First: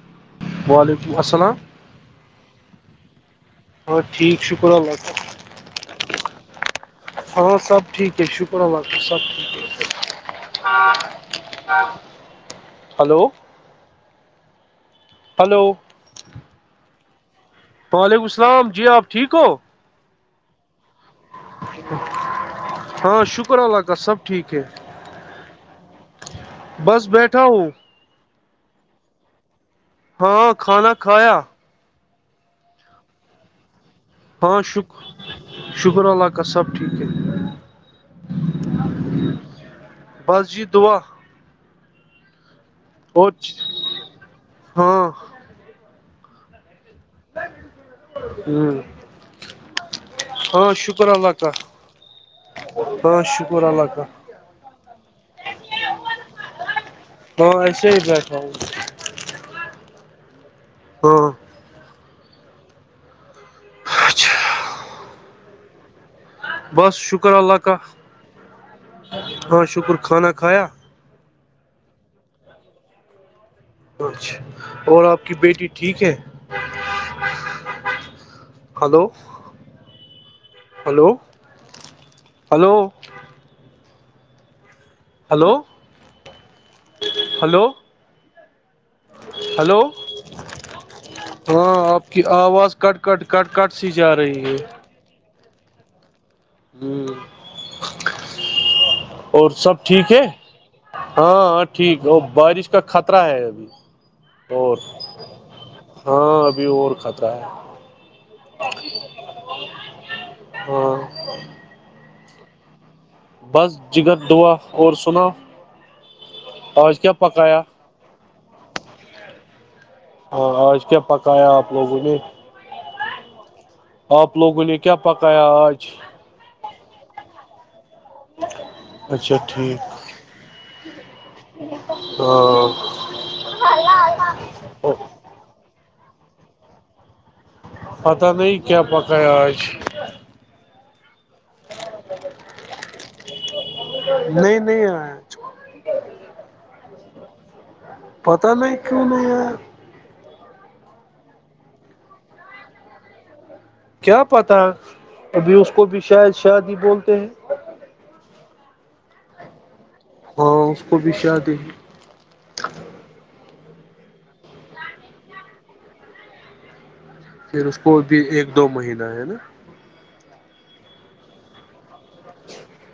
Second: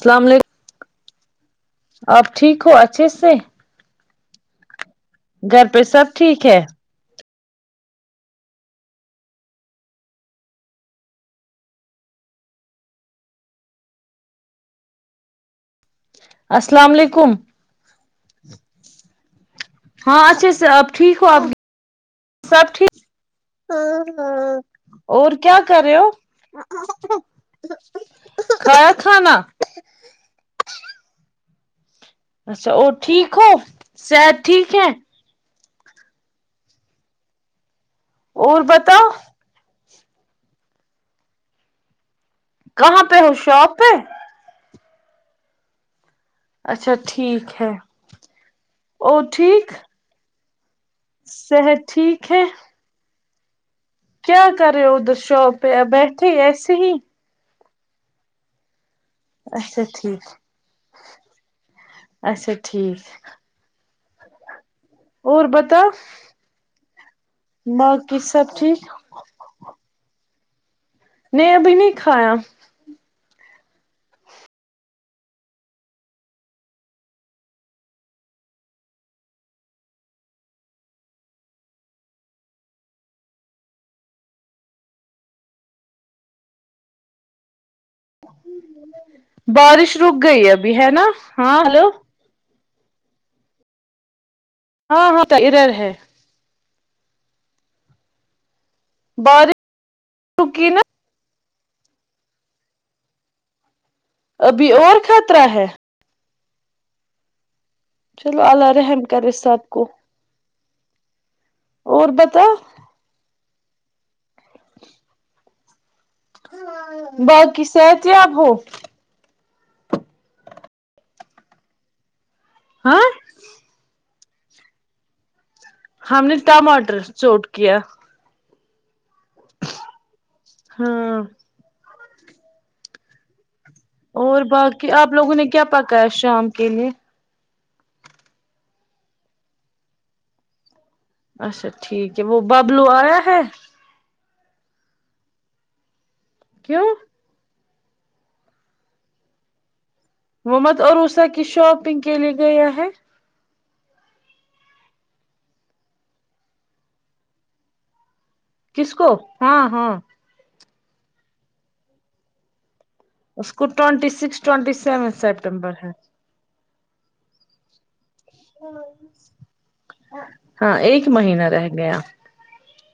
اللام وعلیکم السلام علیکم آپ ٹھیک ہو اچھے سے ہاں ٹھیک شکر اللہلہ گھر پہ سب ٹھیک ہے ہاں سب ٹھیک ہے شکر اللہاکہ سب ٹھیک ہے ہلو [inaudible] ہلو السلام علیکم وعلیکم السلام جی آپ ٹھیک ہو ہاں اچھا ا سر آپ ٹھیک ہو آپ سب ٹھیک ہاں شکر ہ اللہ کا سب ٹھیک ہاں ہے اور کیا کر رہے ہو بس بیٹھا ہوں خ کھانا [inaudible] ہاں کھانا کھایا اچھا اور ٹھیک ہو صحت ہاں ٹھیک ہے شکر شکر اللہ کا سب ٹھیک ہے اورور بتاؤ بس جی دعا کہاں پہ ہے اور شاپ پہ ہاں اچھا ٹھیک ہے اور ٹھیک ہاں شکر اللہ کا صحت ٹھیک ہاں شکر اللہ کاا کیایا کرے ادھر شاپ بیٹھ ایسے ہی ہاں ایسے ہی بیٹھا ہ اچھا ٹھیک ہاں اچھا ٹھیک اچھا اور بتا بس شکر اللہ کاہ باقی سب ٹھیک ہ شکر خھانہ کھایا نےب نہیں کھایا [unintelligible] اچھا اور آپ کی بیٹی ٹھیک ہے hello hello hello hello hello hello بارش رک گئی ابھی ہے نا ہاں ہلو کہ آواز کٹ کٹ کٹ کٹ سی جا رہی ہے ہاں ہاں ا رہ رہے [inaudible] ہ اور بارش سب ٹھیک ہے رکی نا ہاں ہاں ٹھیک ہے وہ بارش کا خطرہ ہے ابھی ابھی اور خطرہ ہے ہاں ابھی اور کھطا ہے [unintelligible] چلو اللہ رحم کر اس صدق کو [unintelligible] ہ [inaudible] اور بتا بس جگرگر دعا اور سنا آج کیا پکایا باقی صحت یاب ہو ہاں آوج کیا پکایا آپ لوگوں نے ہاں آپ لوگوں نے کیا پکایا آج ہم نے ٹماٹر چوٹ کیا [inaudible] اچھا ٹھیک ہاں تو اور باقی آپ لوگوں نے کیا پکایا شام کے لیے پتہ نہیں کیا پکایا آج اچھا ٹھیک ہے وہ ببلو آیا ہے نہیں نہیں آ کیوں پتہ نہیں کیا ہے وہ مت اروسا کی شاپنگ کے لیے گیا ہے کیا پتاہ ابھی اس کو بھی شاید شادی بولتے ہیں کس کو ہاں ہاں ہاں اس کو بھی شادی ہے اس کو twenty six twenty seven September ہے پھر اس کو بھی ایک دو مہینہ ہے نا ہاں ایک مہینہ رہ گیا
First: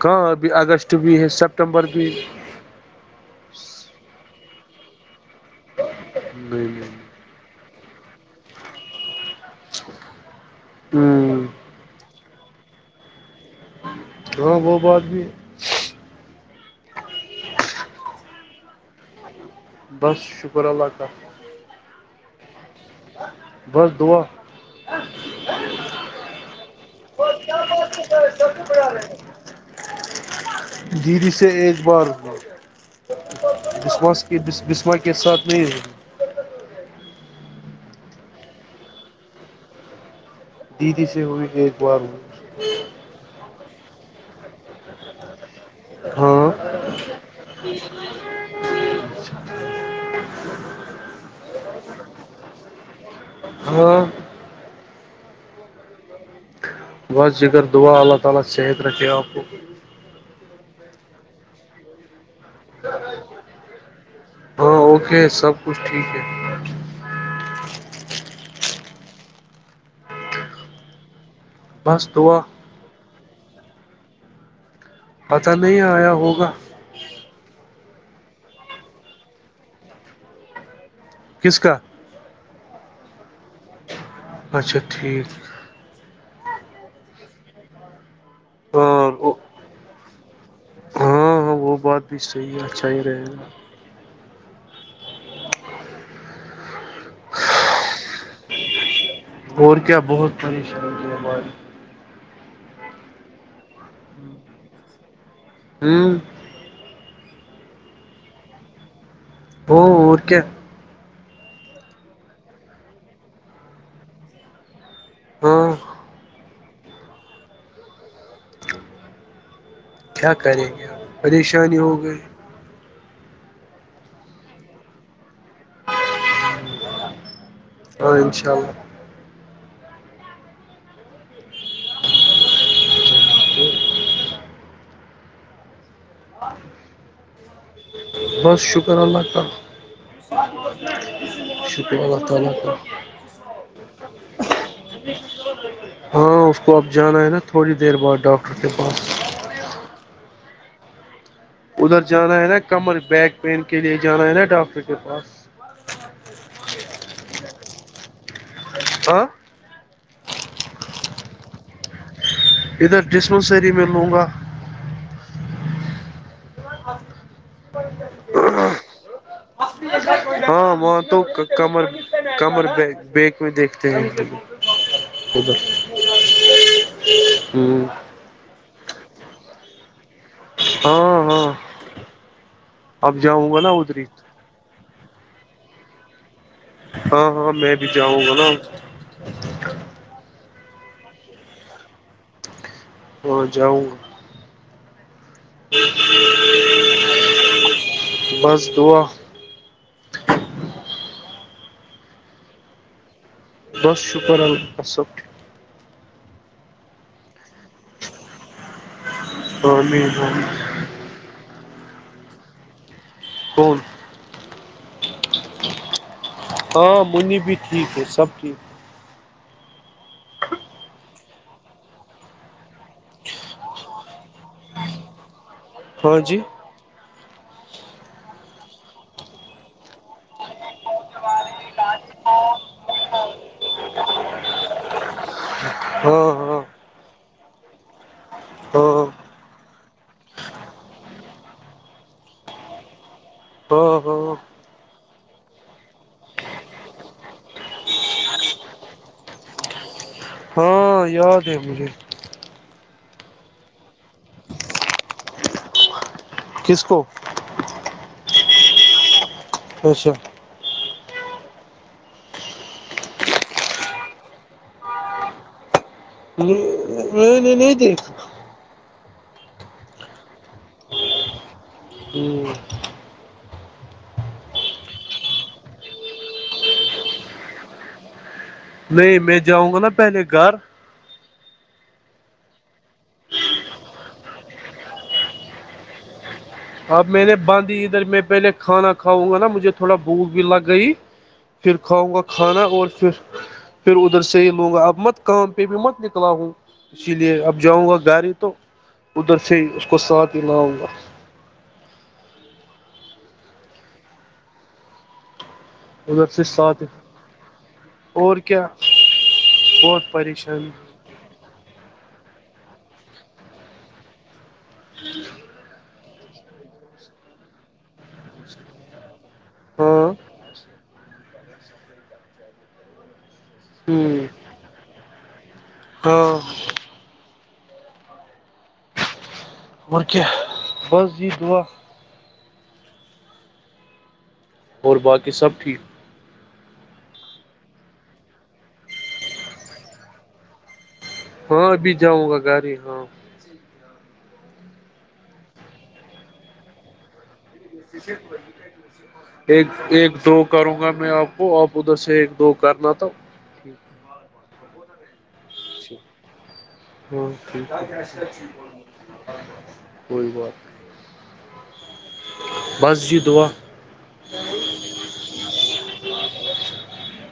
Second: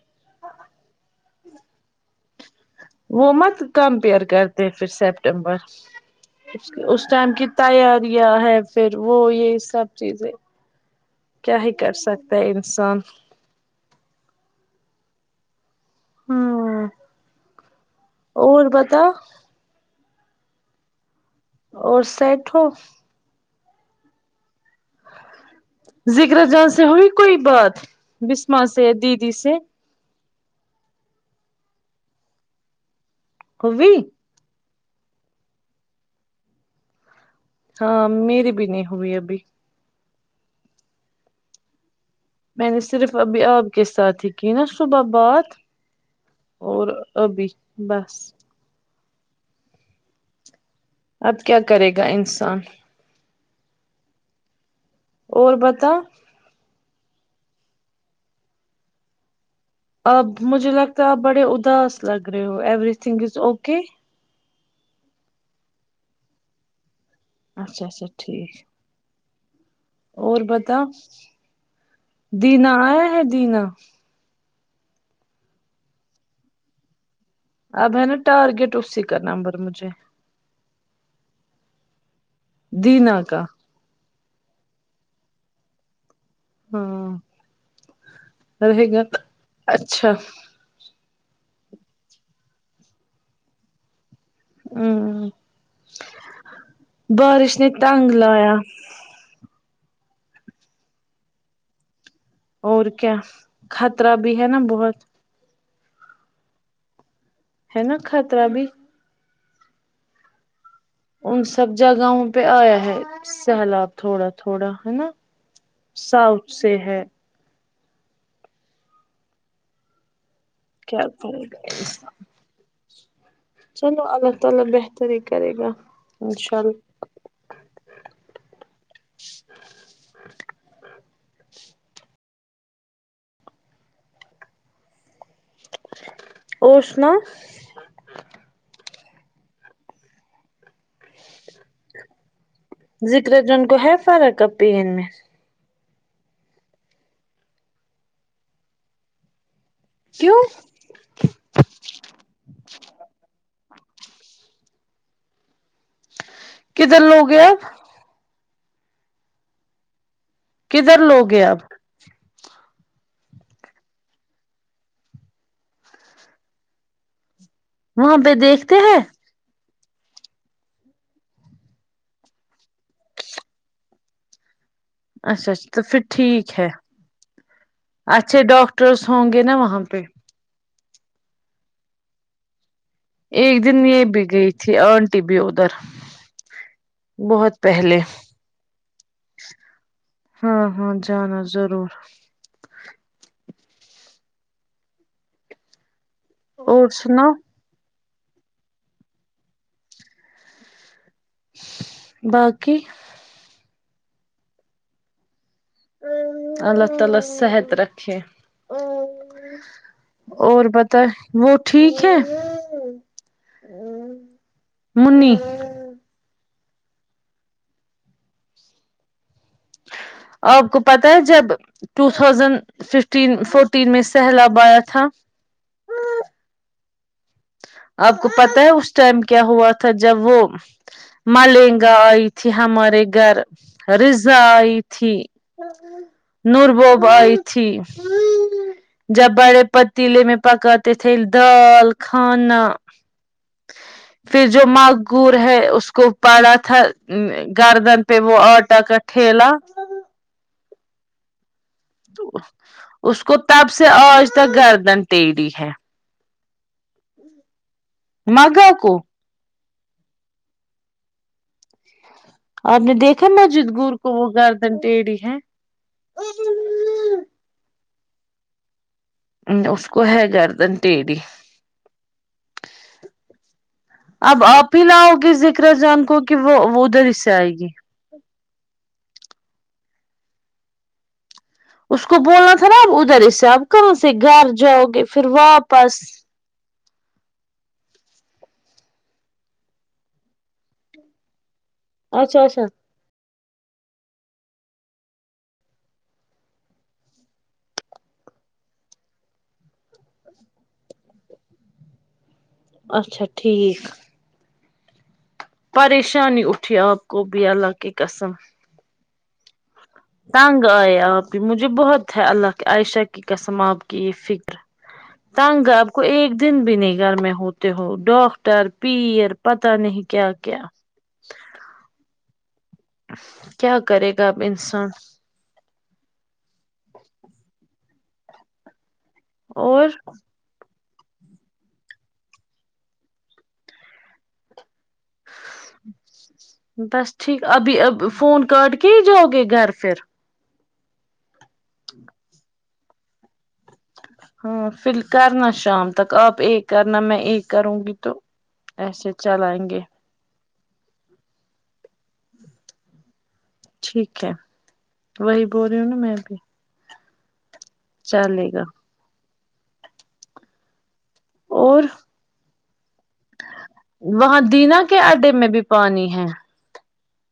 کہاں ابھی اگسٹ بھی ہے سپٹمبر بھی وہ مت کمپیئر کرتے پھر سپٹمبر نہیں نہیں ٹائم کی تیاریاں ہے پھر وہ یہ سب چیزیں ہوں کیا ہی کر سکتا ہے انسان ہاں وہ بات بھی ہوں اور پتا بس شکر اللہ تالی اور سیٹ ہو بس دوعا ذکرا جاں سے ہوئی کوئی بات بسما سے دیدی سے دیری سے ایک بار ہوئی کسمس بسما کے ساتھ نہیں ہے ہاں میری بھی نہیں ہوئی ابھی دیدی سے ہوئے ایک بار میں نے صرف ابھی آپ کے ساتھ ہی کی نا صبح بات ہاں اور ابھی بس [inaudible] اب کیا کرے گا انسان ہاں اور بت بس جگر دعا اللہ تعالی صحت رکھے اپ کو اب مجھے لگتا ہے آپ بڑے اداس لگ رہے ہو ایوری تھنگ از اوکے ہاں اوکے سب کچھ ٹھیک ہے اچھا اچھا ٹھیک اور بتا بس دعا دینا آیا ہے دینا پتا نہیں آیا ہوگا اب ہے نا ٹارگیٹ اسی کا نمبر مجھے کس کا دینا کا اچھا ٹھیک ہاں رہے گا اور اچھا ہاں ہاں وہ بات بھی صحیح ہے اچھا ہی رہے گا ہوں بارش نے تنگ لایا اور کیا بہت پریشانی ب اور کیا خطرہ بھی ہے نا بہت ہوں ہےا خطرہ بھی وہ کیا ان سب جگہوں پہ آیا ہے سیلاب تھوڑا تھوڑا ہے نا ہاں ساؤتھ سے ہے کیا کریں گے کیا کرے گا پریشانی ہو گئی [inaudible] [unintelligible] [inaudible] ہاں انشاء اللہ اور سنا [inaudible] ذکر جون کو ہے فرق اب پین میں ہاں اس کو اب جانا ہے نا تھوڑی دیر بعد ڈاکٹر کے پاس کیوں ادھر جانا ہے نا کمر بیک پین کے لیے جانا ہے نا ڈاکٹر کے پاس کدھر لوگ گیا ہاں کدھر لوگ ہیں آپ ادھر ڈسپنسری میں لوں گا وہاں پہ دیکھتے ہیں ا [unintelligible] [inaudible] ہاں وہاں تو کمر کمر بیک میں دیکھتے ہیںب ا تو اچھا اچھا پھر ٹھیک ہے ہوں اچھے ڈاکٹرس ہوں گے نا وہاں پہ ہاں ہاں اب جاؤں ایک گا نا دن ادھر یہ بھی گئی تھی آٹی بھی ادھر ہاں ہاں بہت میں بھی پہلے جاؤں گا نا ہاں ہاں جانا ضرور اور جاؤں گا اور سنا بس دعا باقی بس شکر اللہ صب اللہ تعالی صحت رکھے ٹھیک. آمین آمین. اور ب وہ ٹھیک ہے کون منی ہاں منی بھی ٹھیک ہے سب ٹھیک آپ کو پتہ ہے جب ٹو تھازینڈ ففٹین فورٹین میں سیلاب آیا تھا ہاں جی آپ کو پتا ہے اس ٹائم کیا ہوا تھا جب وہ ملنگا آئی تھی ہمارے گھر رزا آئی تھی ہاں ہاں نورب بئی ہاں جب بڑے پ تلے میں پکا ت تل دال کھانا ہ ہ پھر جو مگور ہے اس کو پڑا تھا گردن پ وہ آٹا کا ٹھیلہلا ہاں یاد ہے مجھے اس کو تب سے آج تک گردن تڑی ہے کسکو مگا کو اھا آپ نے دیکھا نا جد گور کو وہ گردن ٹیڑھی ہے نہیں نہیں نہیںتی اس کو ہے گردن ٹیڑی ہ اب آپ ہی لاؤ گے ذکر جان کو کہ وہ وہ ادھر اس سے آئے گی نہیں میں جاؤں گا نا پہلے گھر اس کو بولنا تھا نا اب ادھر اس سے آپ کہاں سے گھر جاؤ گے پھر واپس اب میں نے باندھھی ادھر میں پہلے کھانا کاؤ گا نا مجھے تھوڑا بھوک بھی لگ گئی پھر کھاؤں گا اچھا کھانا اچھا اور پھر پھر ادھر سے ہی لوں گا اب مت کام پہ بھی مت نکلا ہوں اسی لیے اب جاؤں گا گاڑی تو ادھر سے ہی اس کو ساتھ ہی لاؤں گا اچھا ٹھیک ادھر پریشانی سے اٹھی ساتھ آپ کو بھی اللہ کی قسم پٹ تنگ آئے آپ کی مجھے بہت ہے اللہ عائشہ کی قسم آپ کی یہ فکر تنگ آپ کو ایک دن بھی نہیں گھر میں ہوتے ہو ڈاکٹر پیر پتا ہاں نہیں کیا کیا کیا ہ کرے گا اب انسان ہ اور کیا بض یہ دعا اور باقی سب ٹھیک بس ٹھیک ابھی اب فون کاٹ کے ہی جاؤ گے گھر پھر ہاں ابھی جاؤں گا گاڑی ہاں ہاں پھر کرنا شام تک آپ ایک کرنا میں ایک کروں گی تو ایسے ایک چلائیں گے ایک دو کروں گا میں آپ کو آپ ادھر سے ایک دو کرنا تھا ٹھیک ہے وہی بول رہی ہوں نا میں بھی ہ ٹھیک چلے گا ہو اور بس جی دعا وہاں دینا کے اڈے میں بھی پانی ہے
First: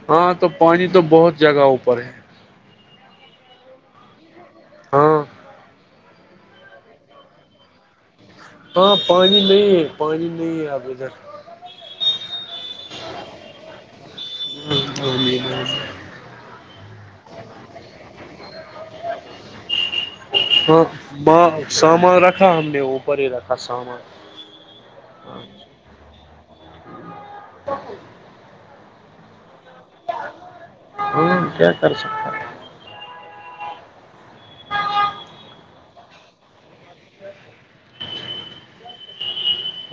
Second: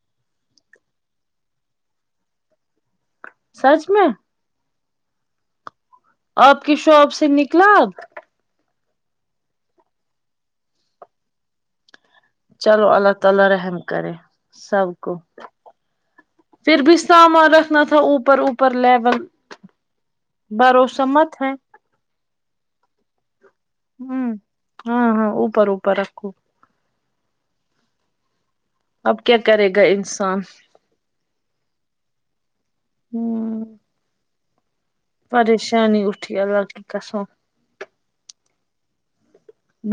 ہاں تو پانی تو بہت جگہوں پر ہے سچ میں ہاں آپ کی شاپ سے نکلا ہاں پانی نہیں ہے پانی نہیں ہے اب ادھر چلو اللہ تعالی رحم کرے سب کو پھر بھی سامان رکھنا تھا تھا اوپر اوپر لیول بھروسہ مت ہاں ہے سامان رکھا ہم نے اوپر ہی رکھا سامان ہوں ہاں ہاں اوپر اوپر رکھو ا اب کیا کرے گا انسان ہاں کیا کر سکتا ہوں ہاں ہاں پریشانی اٹھی اللہ کی کسوں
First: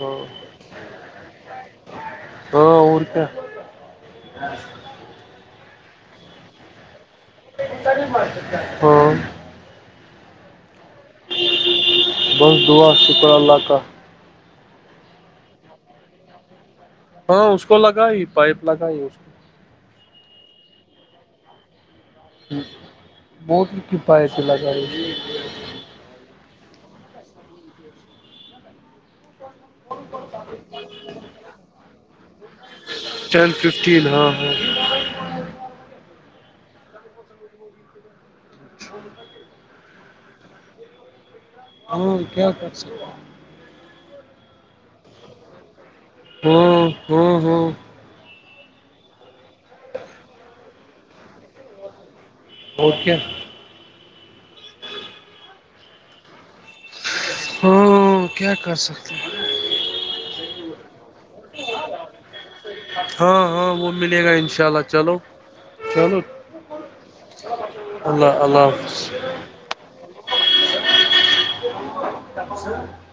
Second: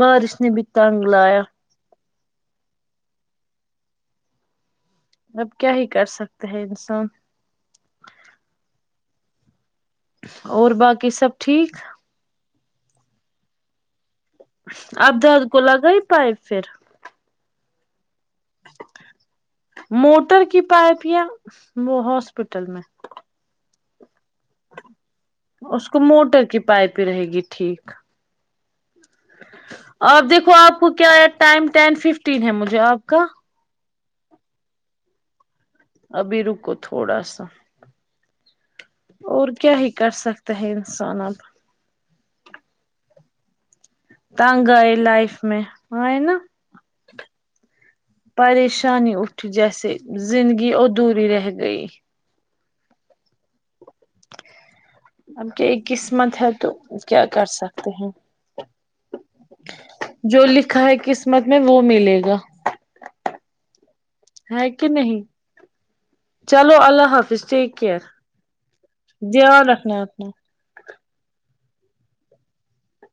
ہاں نے بھی تنگ لایا تو اور کیا اب کیا ہی کر سکتے ہیں انسان ہوں اور باقی سب ٹھیک [unintelligible] ابداد کو لگا ہی پائے پھر ہاں اس کو لگائی پائپ لگائی اس کو موٹر کی پائپ یا وہ ہاسپٹل میں موٹر کی پائے چلا جائی اس کو موٹر کی پائپ ہی رہے گی ٹھیک آپ دیکھو آپ کو کیا ٹائم ٹین ففٹین ہے مجھے آپ کا ٹین ففٹین ہاں ہاں ابھی رکو تھوڑا سا اور کیا ہی کر سکتا ہے انسان اب کیا کر تنگ ہے لائف میں آئے نا ہوں ہوں ہوں پریشانی اھی جیسے زندگی ادھوری رہ گئی اور کیا اب کی ایک قسمت ہے تو کیا کر سکتے ہیں ہاں کیا کر سکتے ہیں جو لکھا ہے قسمت میں وہ ملے گا ہاں ہاں وہ ملے گا ان شاء ہے اللہ کہ چلو نہیں چلو چلو اللہ حافظ ٹیک کیئر اللہ اللہ حافظ دھیان رکھنا ہے اپنا پیس